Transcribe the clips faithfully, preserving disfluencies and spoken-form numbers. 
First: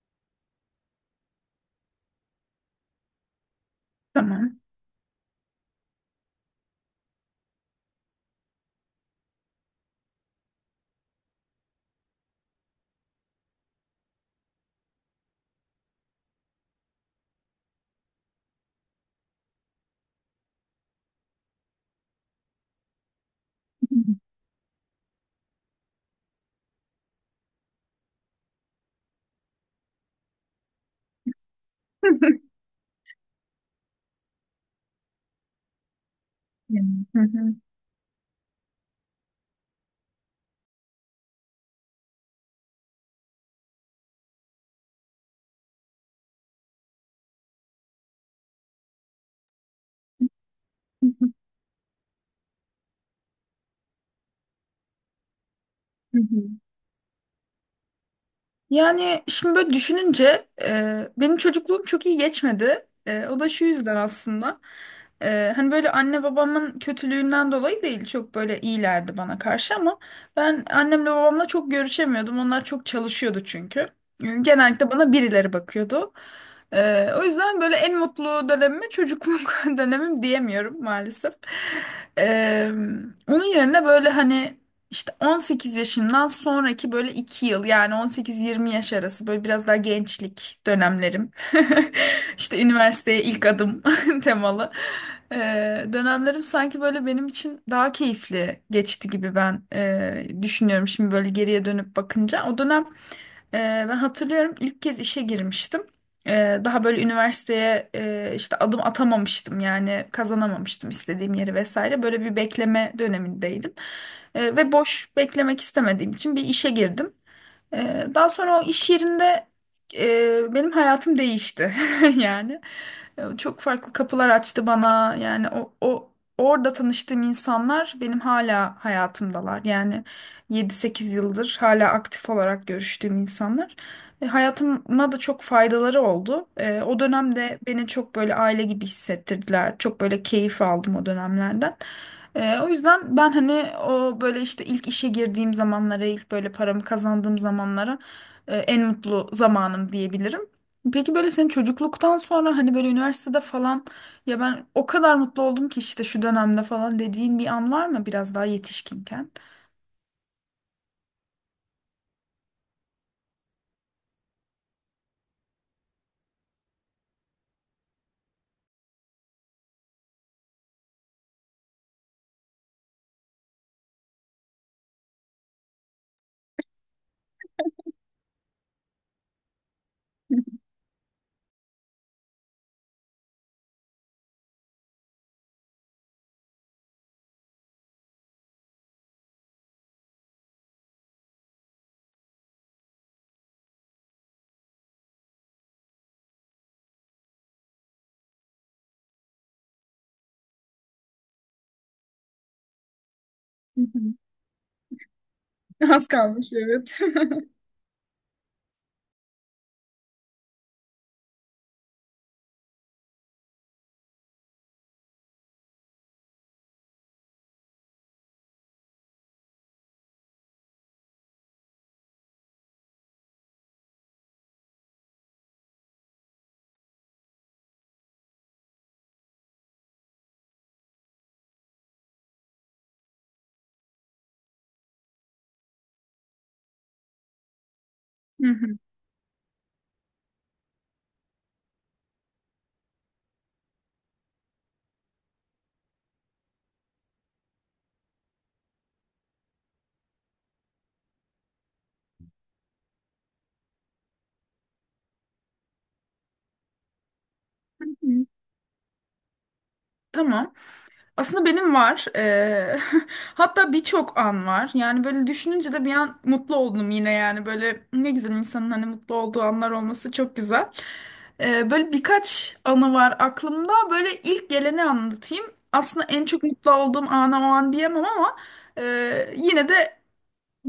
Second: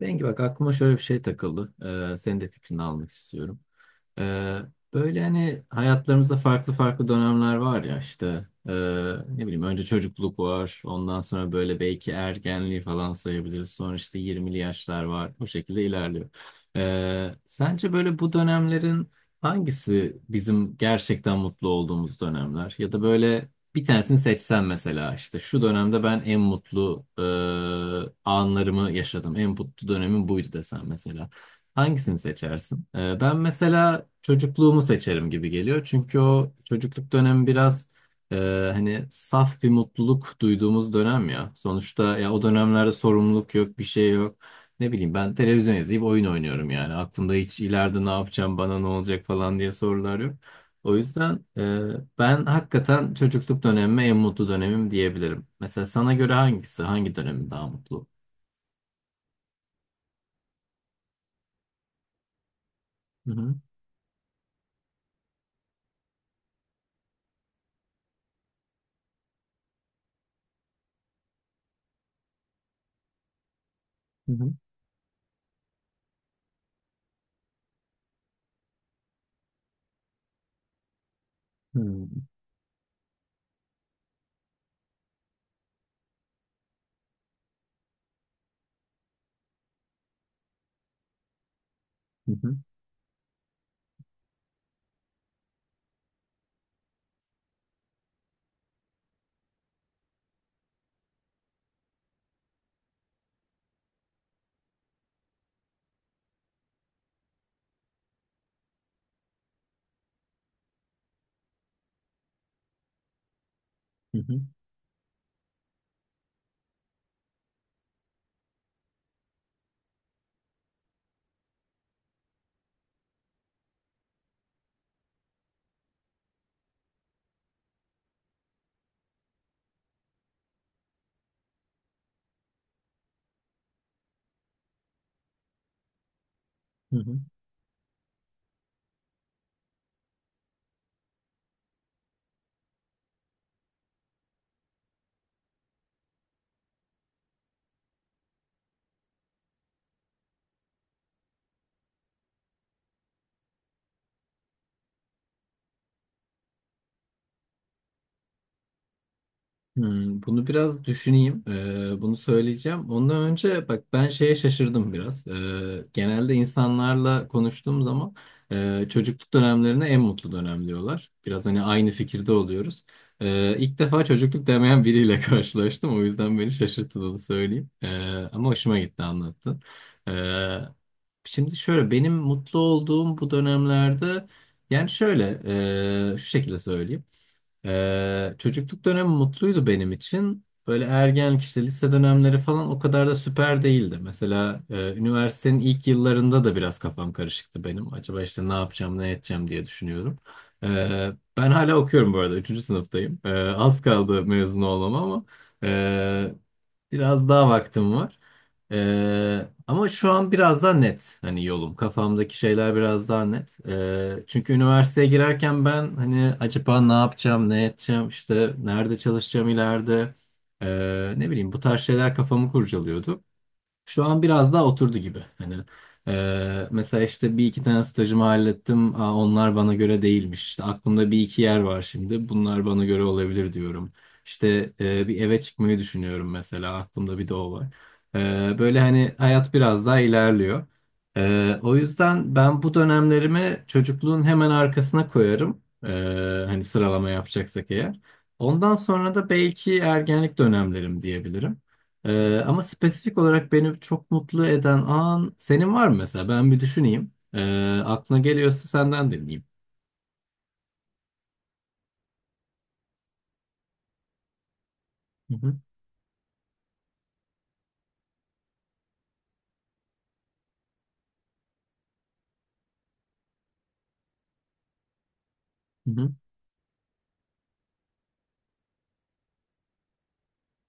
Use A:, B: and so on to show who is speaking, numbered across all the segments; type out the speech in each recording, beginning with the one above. A: Bengi bak aklıma şöyle bir şey takıldı. Ee, senin de fikrini almak istiyorum. Ee,
B: Tamam.
A: Böyle hani hayatlarımızda farklı farklı dönemler var ya işte ee, ne bileyim önce çocukluk var ondan sonra böyle belki ergenliği falan sayabiliriz sonra işte yirmili yaşlar var bu şekilde ilerliyor. Ee, sence böyle bu dönemlerin hangisi bizim gerçekten mutlu olduğumuz dönemler ya da böyle bir tanesini seçsen mesela işte şu dönemde ben en mutlu ee, anlarımı yaşadım en mutlu dönemim buydu desen mesela. Hangisini seçersin? Ee, ben mesela çocukluğumu seçerim gibi geliyor. Çünkü o
B: Yani,
A: çocukluk
B: hı
A: dönemi
B: hı,
A: biraz e, hani saf bir mutluluk duyduğumuz dönem ya. Sonuçta ya o dönemlerde sorumluluk yok, bir şey yok. Ne bileyim ben televizyon izleyip oyun oynuyorum yani. Aklımda hiç ileride ne yapacağım, bana ne olacak falan diye sorular yok. O yüzden e, ben hakikaten çocukluk dönemime en mutlu dönemim diyebilirim. Mesela sana
B: hı
A: göre
B: hı.
A: hangisi, hangi dönemin daha mutlu?
B: Yani şimdi böyle düşününce e, benim çocukluğum çok iyi geçmedi. E,
A: Hı
B: o da
A: hı,
B: şu yüzden aslında. E, hani böyle anne babamın kötülüğünden dolayı değil, çok böyle iyilerdi bana karşı, ama ben annemle babamla çok görüşemiyordum. Onlar çok çalışıyordu çünkü. E,
A: hı hı,
B: Genellikle bana birileri bakıyordu. E, o yüzden böyle en mutlu dönemime çocukluk dönemim diyemiyorum maalesef.
A: hı hı,
B: E, Onun yerine böyle hani, İşte on sekiz yaşından sonraki böyle iki yıl, yani on sekiz yirmi yaş arası, böyle biraz daha gençlik dönemlerim.
A: hı hı,
B: İşte üniversiteye ilk adım temalı. Ee, dönemlerim sanki böyle benim için daha keyifli geçti gibi ben e, düşünüyorum şimdi böyle geriye dönüp bakınca. O dönem ee, ben hatırlıyorum ilk kez işe girmiştim. Ee, daha böyle üniversiteye e, işte adım atamamıştım, yani kazanamamıştım istediğim yeri vesaire. Böyle bir bekleme dönemindeydim.
A: hı hı.
B: Ee, ve boş beklemek istemediğim için bir işe girdim. Ee, Daha sonra o iş yerinde e, benim hayatım değişti yani e, çok farklı kapılar açtı bana, yani o, o orada tanıştığım insanlar benim hala hayatımdalar, yani yedi sekiz yıldır hala aktif olarak görüştüğüm insanlar. E, hayatıma da çok faydaları oldu. E,
A: Hı
B: o
A: hı.
B: dönemde beni çok böyle aile gibi hissettirdiler, çok böyle keyif aldım o dönemlerden. Ee, o yüzden ben hani o böyle işte ilk işe girdiğim zamanlara, ilk böyle paramı kazandığım zamanlara e, en mutlu zamanım diyebilirim. Peki böyle senin çocukluktan sonra, hani böyle üniversitede falan, ya ben o kadar mutlu oldum ki işte şu dönemde falan dediğin bir an var mı biraz daha yetişkinken?
A: Hmm, bunu biraz düşüneyim. Ee, bunu söyleyeceğim. Ondan önce bak ben şeye şaşırdım biraz. Ee, genelde insanlarla konuştuğum zaman e, çocukluk dönemlerine en mutlu dönem diyorlar. Biraz hani aynı fikirde oluyoruz. Ee, ilk defa çocukluk demeyen biriyle karşılaştım. O yüzden beni şaşırttı onu söyleyeyim. Ee, ama hoşuma gitti anlattın. Ee, Şimdi şöyle benim mutlu olduğum bu dönemlerde yani şöyle e, şu şekilde söyleyeyim. Ee, çocukluk dönemi mutluydu benim için. Böyle ergenlik işte lise dönemleri falan o kadar da süper değildi. Mesela e, üniversitenin ilk yıllarında da biraz kafam karışıktı benim. Acaba işte ne yapacağım, ne edeceğim diye düşünüyorum. Ee, Ben hala okuyorum bu arada. Üçüncü sınıftayım. Ee,
B: Hı
A: az
B: hı.
A: kaldı mezun olmama ama
B: Az
A: e,
B: kalmış, evet.
A: biraz daha vaktim var. Ee, ama şu an biraz daha net, hani yolum, kafamdaki şeyler biraz daha net. Ee, çünkü üniversiteye girerken ben hani acaba ne yapacağım ne edeceğim işte nerede çalışacağım ileride, Ee, ne bileyim bu tarz şeyler kafamı kurcalıyordu. Şu an biraz daha oturdu gibi. Hani e, mesela işte bir iki tane stajımı hallettim. Aa, onlar bana göre değilmiş. İşte aklımda bir iki yer var şimdi. Bunlar bana göre olabilir diyorum. İşte e, bir eve çıkmayı düşünüyorum mesela. Aklımda bir de o var.
B: Hı
A: E,
B: hı.
A: böyle hani hayat biraz daha ilerliyor. E, o yüzden ben bu dönemlerimi çocukluğun hemen arkasına koyarım. E, hani sıralama yapacaksak eğer. Ondan sonra da belki ergenlik dönemlerim diyebilirim. Ee, ama spesifik olarak beni çok mutlu eden an senin var mı mesela? Ben bir düşüneyim. Ee, aklına
B: Hı.
A: geliyorsa senden dinleyeyim.
B: Tamam. Aslında benim var. Ee, hatta birçok an var. Yani böyle
A: Hı hı,
B: düşününce de bir an mutlu oldum yine, yani. Böyle ne güzel, insanın hani mutlu olduğu anlar olması çok güzel. Ee, böyle birkaç anı var aklımda. Böyle ilk geleni anlatayım.
A: hı
B: Aslında
A: hı.
B: en çok mutlu olduğum ana o an diyemem, ama e, yine de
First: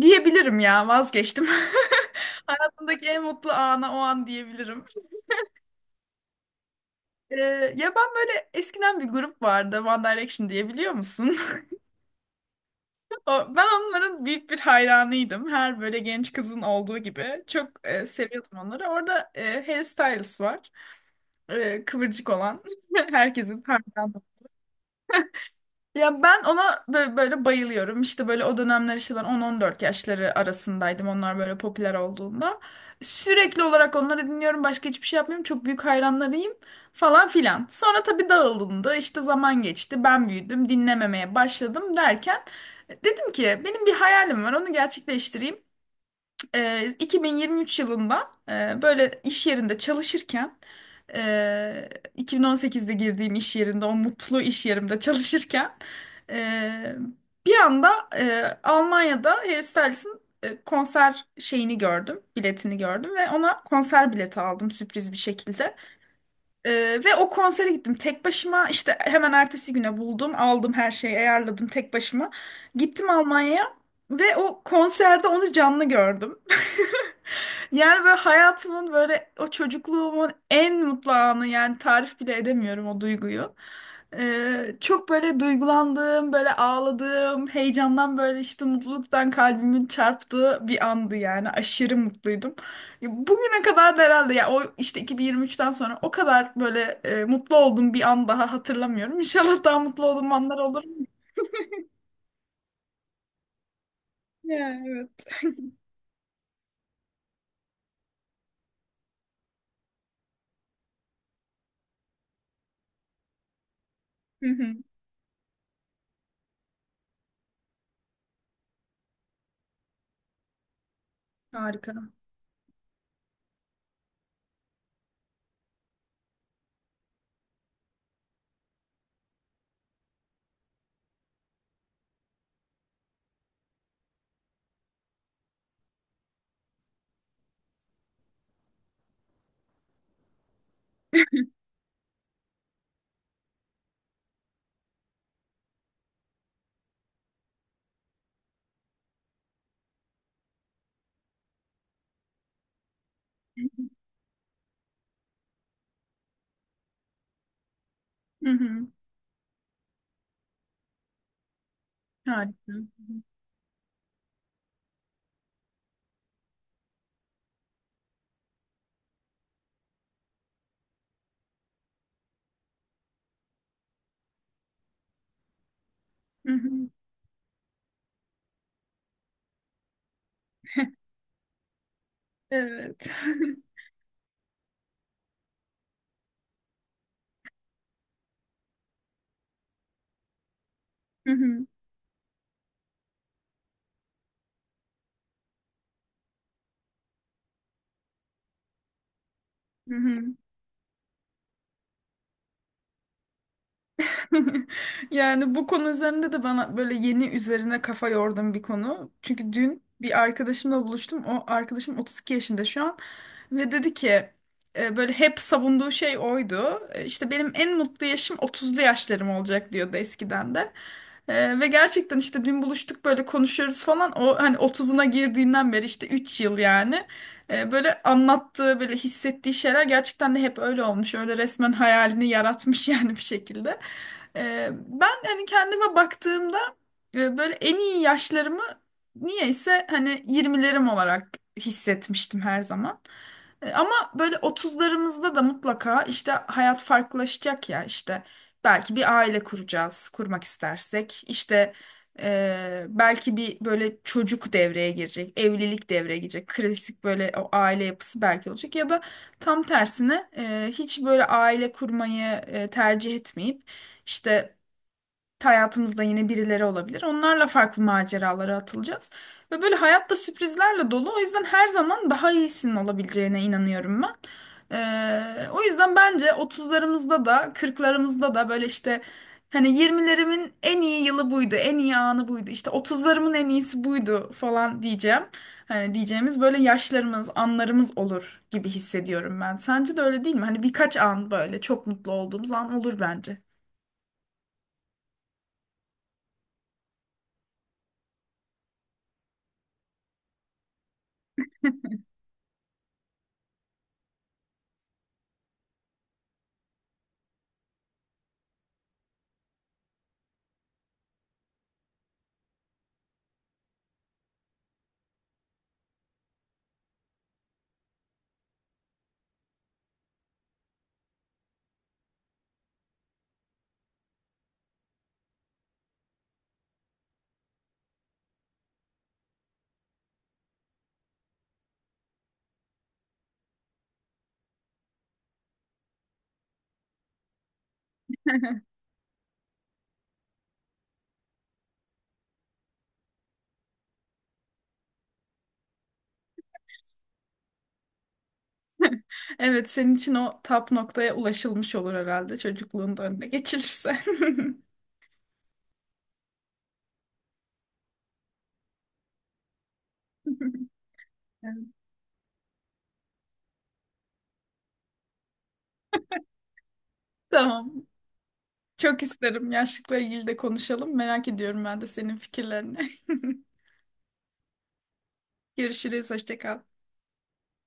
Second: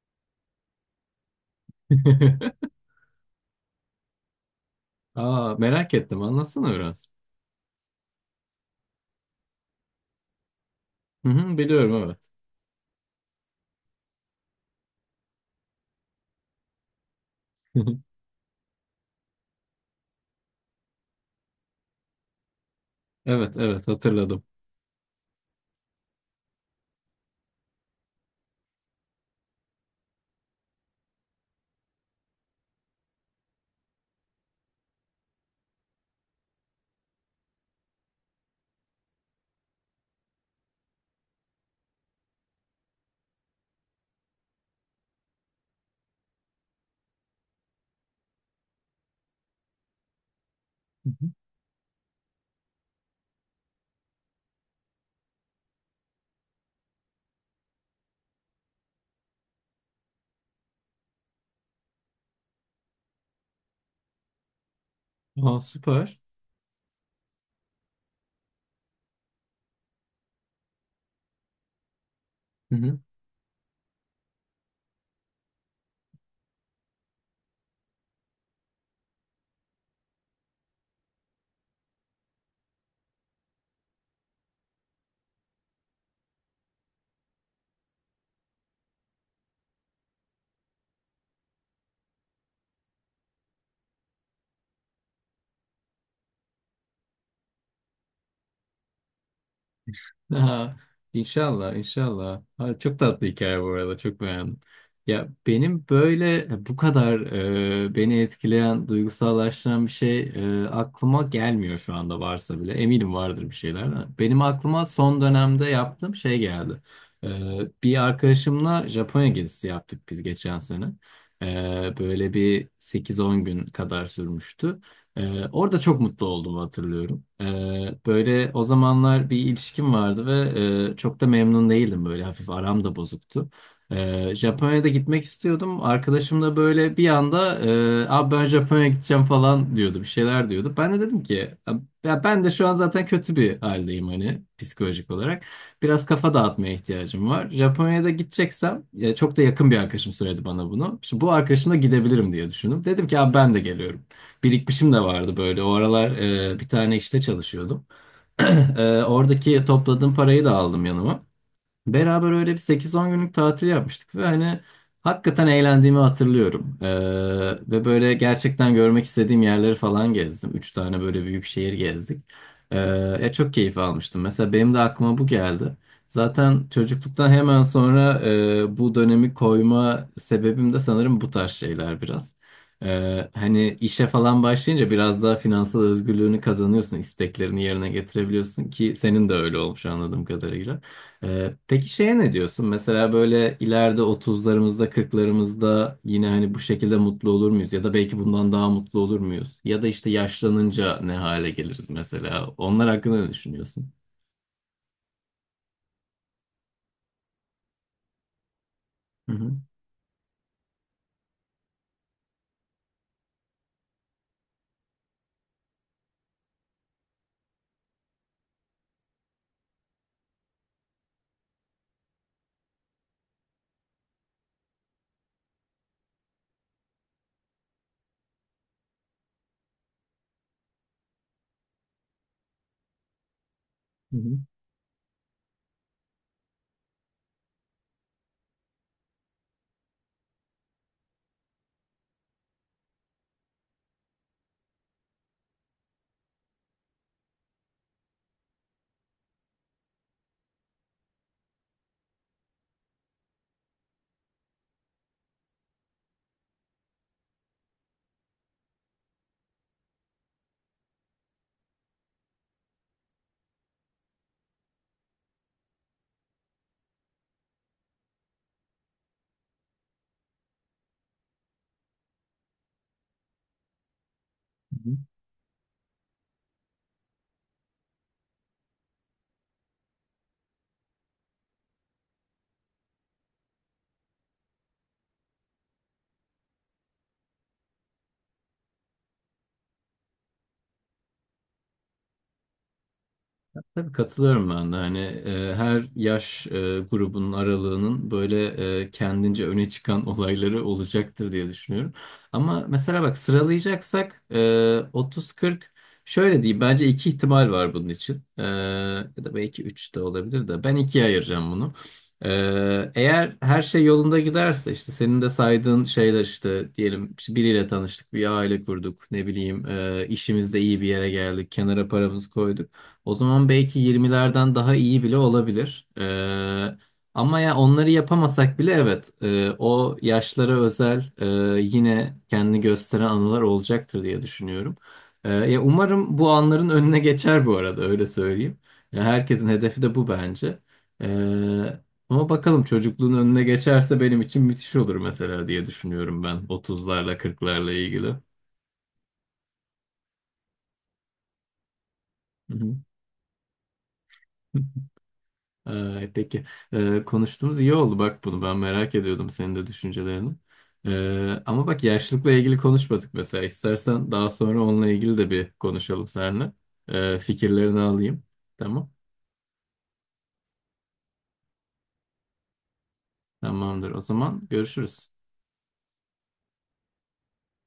B: diyebilirim. Ya, vazgeçtim. Hayatımdaki en mutlu ana o an diyebilirim.
A: Aa, merak ettim. Anlatsana biraz.
B: Ee, Ya, ben böyle eskiden bir grup vardı, One Direction diye, biliyor
A: Hı
B: musun?
A: hı, biliyorum evet.
B: O- Ben onların büyük bir hayranıydım. Her böyle genç kızın olduğu gibi. Çok e, seviyordum onları. Orada e, Harry Styles var. E, kıvırcık olan.
A: Evet
B: Herkesin
A: evet,
B: hayranı.
A: hatırladım.
B: Ya, ben ona böyle, böyle bayılıyorum. İşte böyle o dönemler, işte ben on on dört yaşları arasındaydım. Onlar böyle popüler olduğunda. Sürekli olarak onları dinliyorum. Başka hiçbir şey yapmıyorum. Çok büyük hayranlarıyım falan filan. Sonra tabii dağılındı. İşte zaman geçti. Ben büyüdüm. Dinlememeye başladım, derken e, dedim ki, benim bir hayalim var. Onu gerçekleştireyim. e, iki bin yirmi üç yılında e, böyle iş yerinde çalışırken,
A: Hı
B: e, iki bin on sekizde girdiğim iş yerinde, o mutlu iş yerimde çalışırken, e, bir anda e, Almanya'da Harry Styles'ın e, konser şeyini gördüm, biletini gördüm ve ona konser bileti aldım, sürpriz bir
A: hı. Aa,
B: şekilde.
A: süper.
B: Ee, Ve o konsere gittim tek başıma, işte hemen ertesi güne buldum, aldım, her şeyi ayarladım, tek başıma gittim Almanya'ya ve o konserde onu canlı gördüm. Yani böyle hayatımın, böyle o çocukluğumun en mutlu anı, yani tarif bile edemiyorum o duyguyu. Ee, çok böyle duygulandığım, böyle ağladığım, heyecandan böyle işte mutluluktan kalbimin çarptığı bir andı, yani aşırı mutluydum. Ya, Bugüne kadar da herhalde, ya o işte iki bin yirmi üçten sonra o kadar böyle e, mutlu olduğum bir an daha hatırlamıyorum. İnşallah daha mutlu olduğum anlar
A: Aha,
B: olur.
A: inşallah, inşallah. Ha, çok tatlı hikaye bu arada, çok beğendim.
B: Ya, evet.
A: Ya benim böyle e, bu kadar e, beni etkileyen, duygusallaştıran bir şey e, aklıma gelmiyor şu anda varsa bile. Eminim vardır bir şeyler de. Benim
B: Hı hı.
A: aklıma son dönemde yaptığım şey geldi. E, Bir arkadaşımla Japonya gezisi yaptık biz geçen sene. E,
B: Harika.
A: böyle bir sekiz on gün kadar sürmüştü. Ee, orada çok mutlu olduğumu hatırlıyorum. Ee, böyle o zamanlar bir ilişkim vardı ve e, çok da memnun değildim, böyle hafif aram da bozuktu. Ee, Japonya'da gitmek istiyordum. Arkadaşım da böyle bir anda e, abi ben Japonya'ya gideceğim falan diyordu, bir şeyler diyordu. Ben de dedim ki ya ben de şu an zaten kötü bir haldeyim, hani psikolojik olarak. Biraz kafa dağıtmaya ihtiyacım var. Japonya'da gideceksem, ya çok da yakın bir arkadaşım söyledi bana bunu. Şimdi bu arkadaşımla gidebilirim diye düşündüm. Dedim ki abi ben de
B: Hı
A: geliyorum, birikmişim de vardı böyle. O aralar e, bir tane işte çalışıyordum.
B: hı.
A: E, oradaki topladığım parayı da aldım yanıma. Beraber öyle bir
B: Harika.
A: sekiz on günlük tatil yapmıştık ve hani hakikaten eğlendiğimi hatırlıyorum. Ee, ve böyle gerçekten görmek istediğim yerleri falan gezdim. Üç tane böyle büyük şehir gezdik. Ee, Ya çok keyif almıştım. Mesela benim de aklıma bu geldi.
B: Hı
A: Zaten
B: hı.
A: çocukluktan hemen sonra e, bu dönemi koyma sebebim de sanırım bu tarz şeyler biraz.
B: Evet.
A: Ee, hani işe falan başlayınca biraz daha finansal özgürlüğünü kazanıyorsun, isteklerini yerine getirebiliyorsun, ki senin de öyle olmuş anladığım kadarıyla.
B: Hı
A: Ee,
B: hı.
A: peki şeye ne diyorsun? Mesela böyle ileride otuzlarımızda, kırklarımızda yine hani bu şekilde mutlu olur muyuz? Ya da belki bundan daha mutlu olur muyuz? Ya da
B: Hı
A: işte
B: hı.
A: yaşlanınca ne hale geliriz mesela? Onlar hakkında ne düşünüyorsun?
B: Yani bu konu üzerinde de bana böyle yeni üzerine kafa yordum, bir konu.
A: Hı
B: Çünkü
A: hı.
B: dün bir arkadaşımla buluştum. O arkadaşım otuz iki yaşında şu an, ve dedi ki, e, böyle hep savunduğu şey oydu. E, İşte benim en mutlu yaşım otuzlu yaşlarım olacak diyordu eskiden de. E, ve gerçekten işte dün buluştuk, böyle konuşuyoruz falan. O hani otuzuna girdiğinden beri, işte üç yıl yani. E, böyle anlattığı böyle hissettiği şeyler gerçekten de hep öyle olmuş. Öyle resmen hayalini yaratmış yani bir şekilde.
A: Hı
B: Ee, ben hani kendime baktığımda e, böyle en iyi yaşlarımı niyeyse hani yirmilerim olarak hissetmiştim her zaman. E, ama böyle otuzlarımızda da mutlaka işte hayat farklılaşacak, ya işte belki bir aile kuracağız, kurmak istersek işte, e, belki bir böyle çocuk devreye girecek, evlilik devreye girecek, klasik böyle o aile yapısı belki olacak, ya da tam tersine e, hiç böyle aile kurmayı e, tercih etmeyip, işte hayatımızda yine birileri olabilir. Onlarla farklı maceralara atılacağız. Ve böyle hayatta sürprizlerle dolu. O yüzden her zaman daha iyisinin olabileceğine inanıyorum ben.
A: hı.
B: Ee, o yüzden bence otuzlarımızda da kırklarımızda da böyle işte hani yirmilerimin en iyi yılı buydu, en iyi anı buydu, İşte otuzlarımın en iyisi buydu falan diyeceğim. Hani diyeceğimiz böyle yaşlarımız, anlarımız olur gibi hissediyorum ben. Sence de öyle değil mi? Hani birkaç an böyle çok mutlu olduğumuz an olur bence.
A: Tabii katılıyorum ben de, hani e, her yaş e, grubunun aralığının böyle e, kendince öne çıkan olayları olacaktır diye düşünüyorum. Ama mesela bak sıralayacaksak e, otuz kırk, şöyle diyeyim bence iki ihtimal var bunun için. E, ya da belki üç de olabilir de, ben ikiye ayıracağım bunu. E, eğer her şey yolunda giderse, işte senin de saydığın şeyler, işte diyelim işte biriyle tanıştık, bir aile kurduk, ne bileyim e, işimizde iyi bir yere geldik, kenara paramızı koyduk. O zaman belki yirmilerden daha iyi bile olabilir. Ee, ama ya onları yapamasak bile, evet e, o yaşlara özel e, yine kendini gösteren anılar olacaktır diye düşünüyorum. Ee, ya umarım bu anların önüne geçer, bu arada öyle söyleyeyim. Ya herkesin hedefi de bu bence. Ee, Ama bakalım çocukluğun önüne geçerse benim için müthiş olur mesela diye düşünüyorum ben otuzlarla kırklarla ilgili.
B: Evet, senin için o tap noktaya ulaşılmış olur herhalde,
A: Hı
B: çocukluğun da önüne geçilirse.
A: hı. Ee, peki Ee, konuştuğumuz iyi oldu bak, bunu ben merak ediyordum, senin de düşüncelerini. Ee,
B: Evet.
A: ama bak yaşlılıkla ilgili konuşmadık, mesela istersen daha sonra onunla ilgili de bir konuşalım seninle. Ee, fikirlerini
B: Tamam.
A: alayım. Tamam.
B: Çok isterim. Yaşlılıkla ilgili de konuşalım. Merak ediyorum ben de senin fikirlerini.
A: Tamamdır. O zaman görüşürüz.
B: Görüşürüz. Hoşça kal.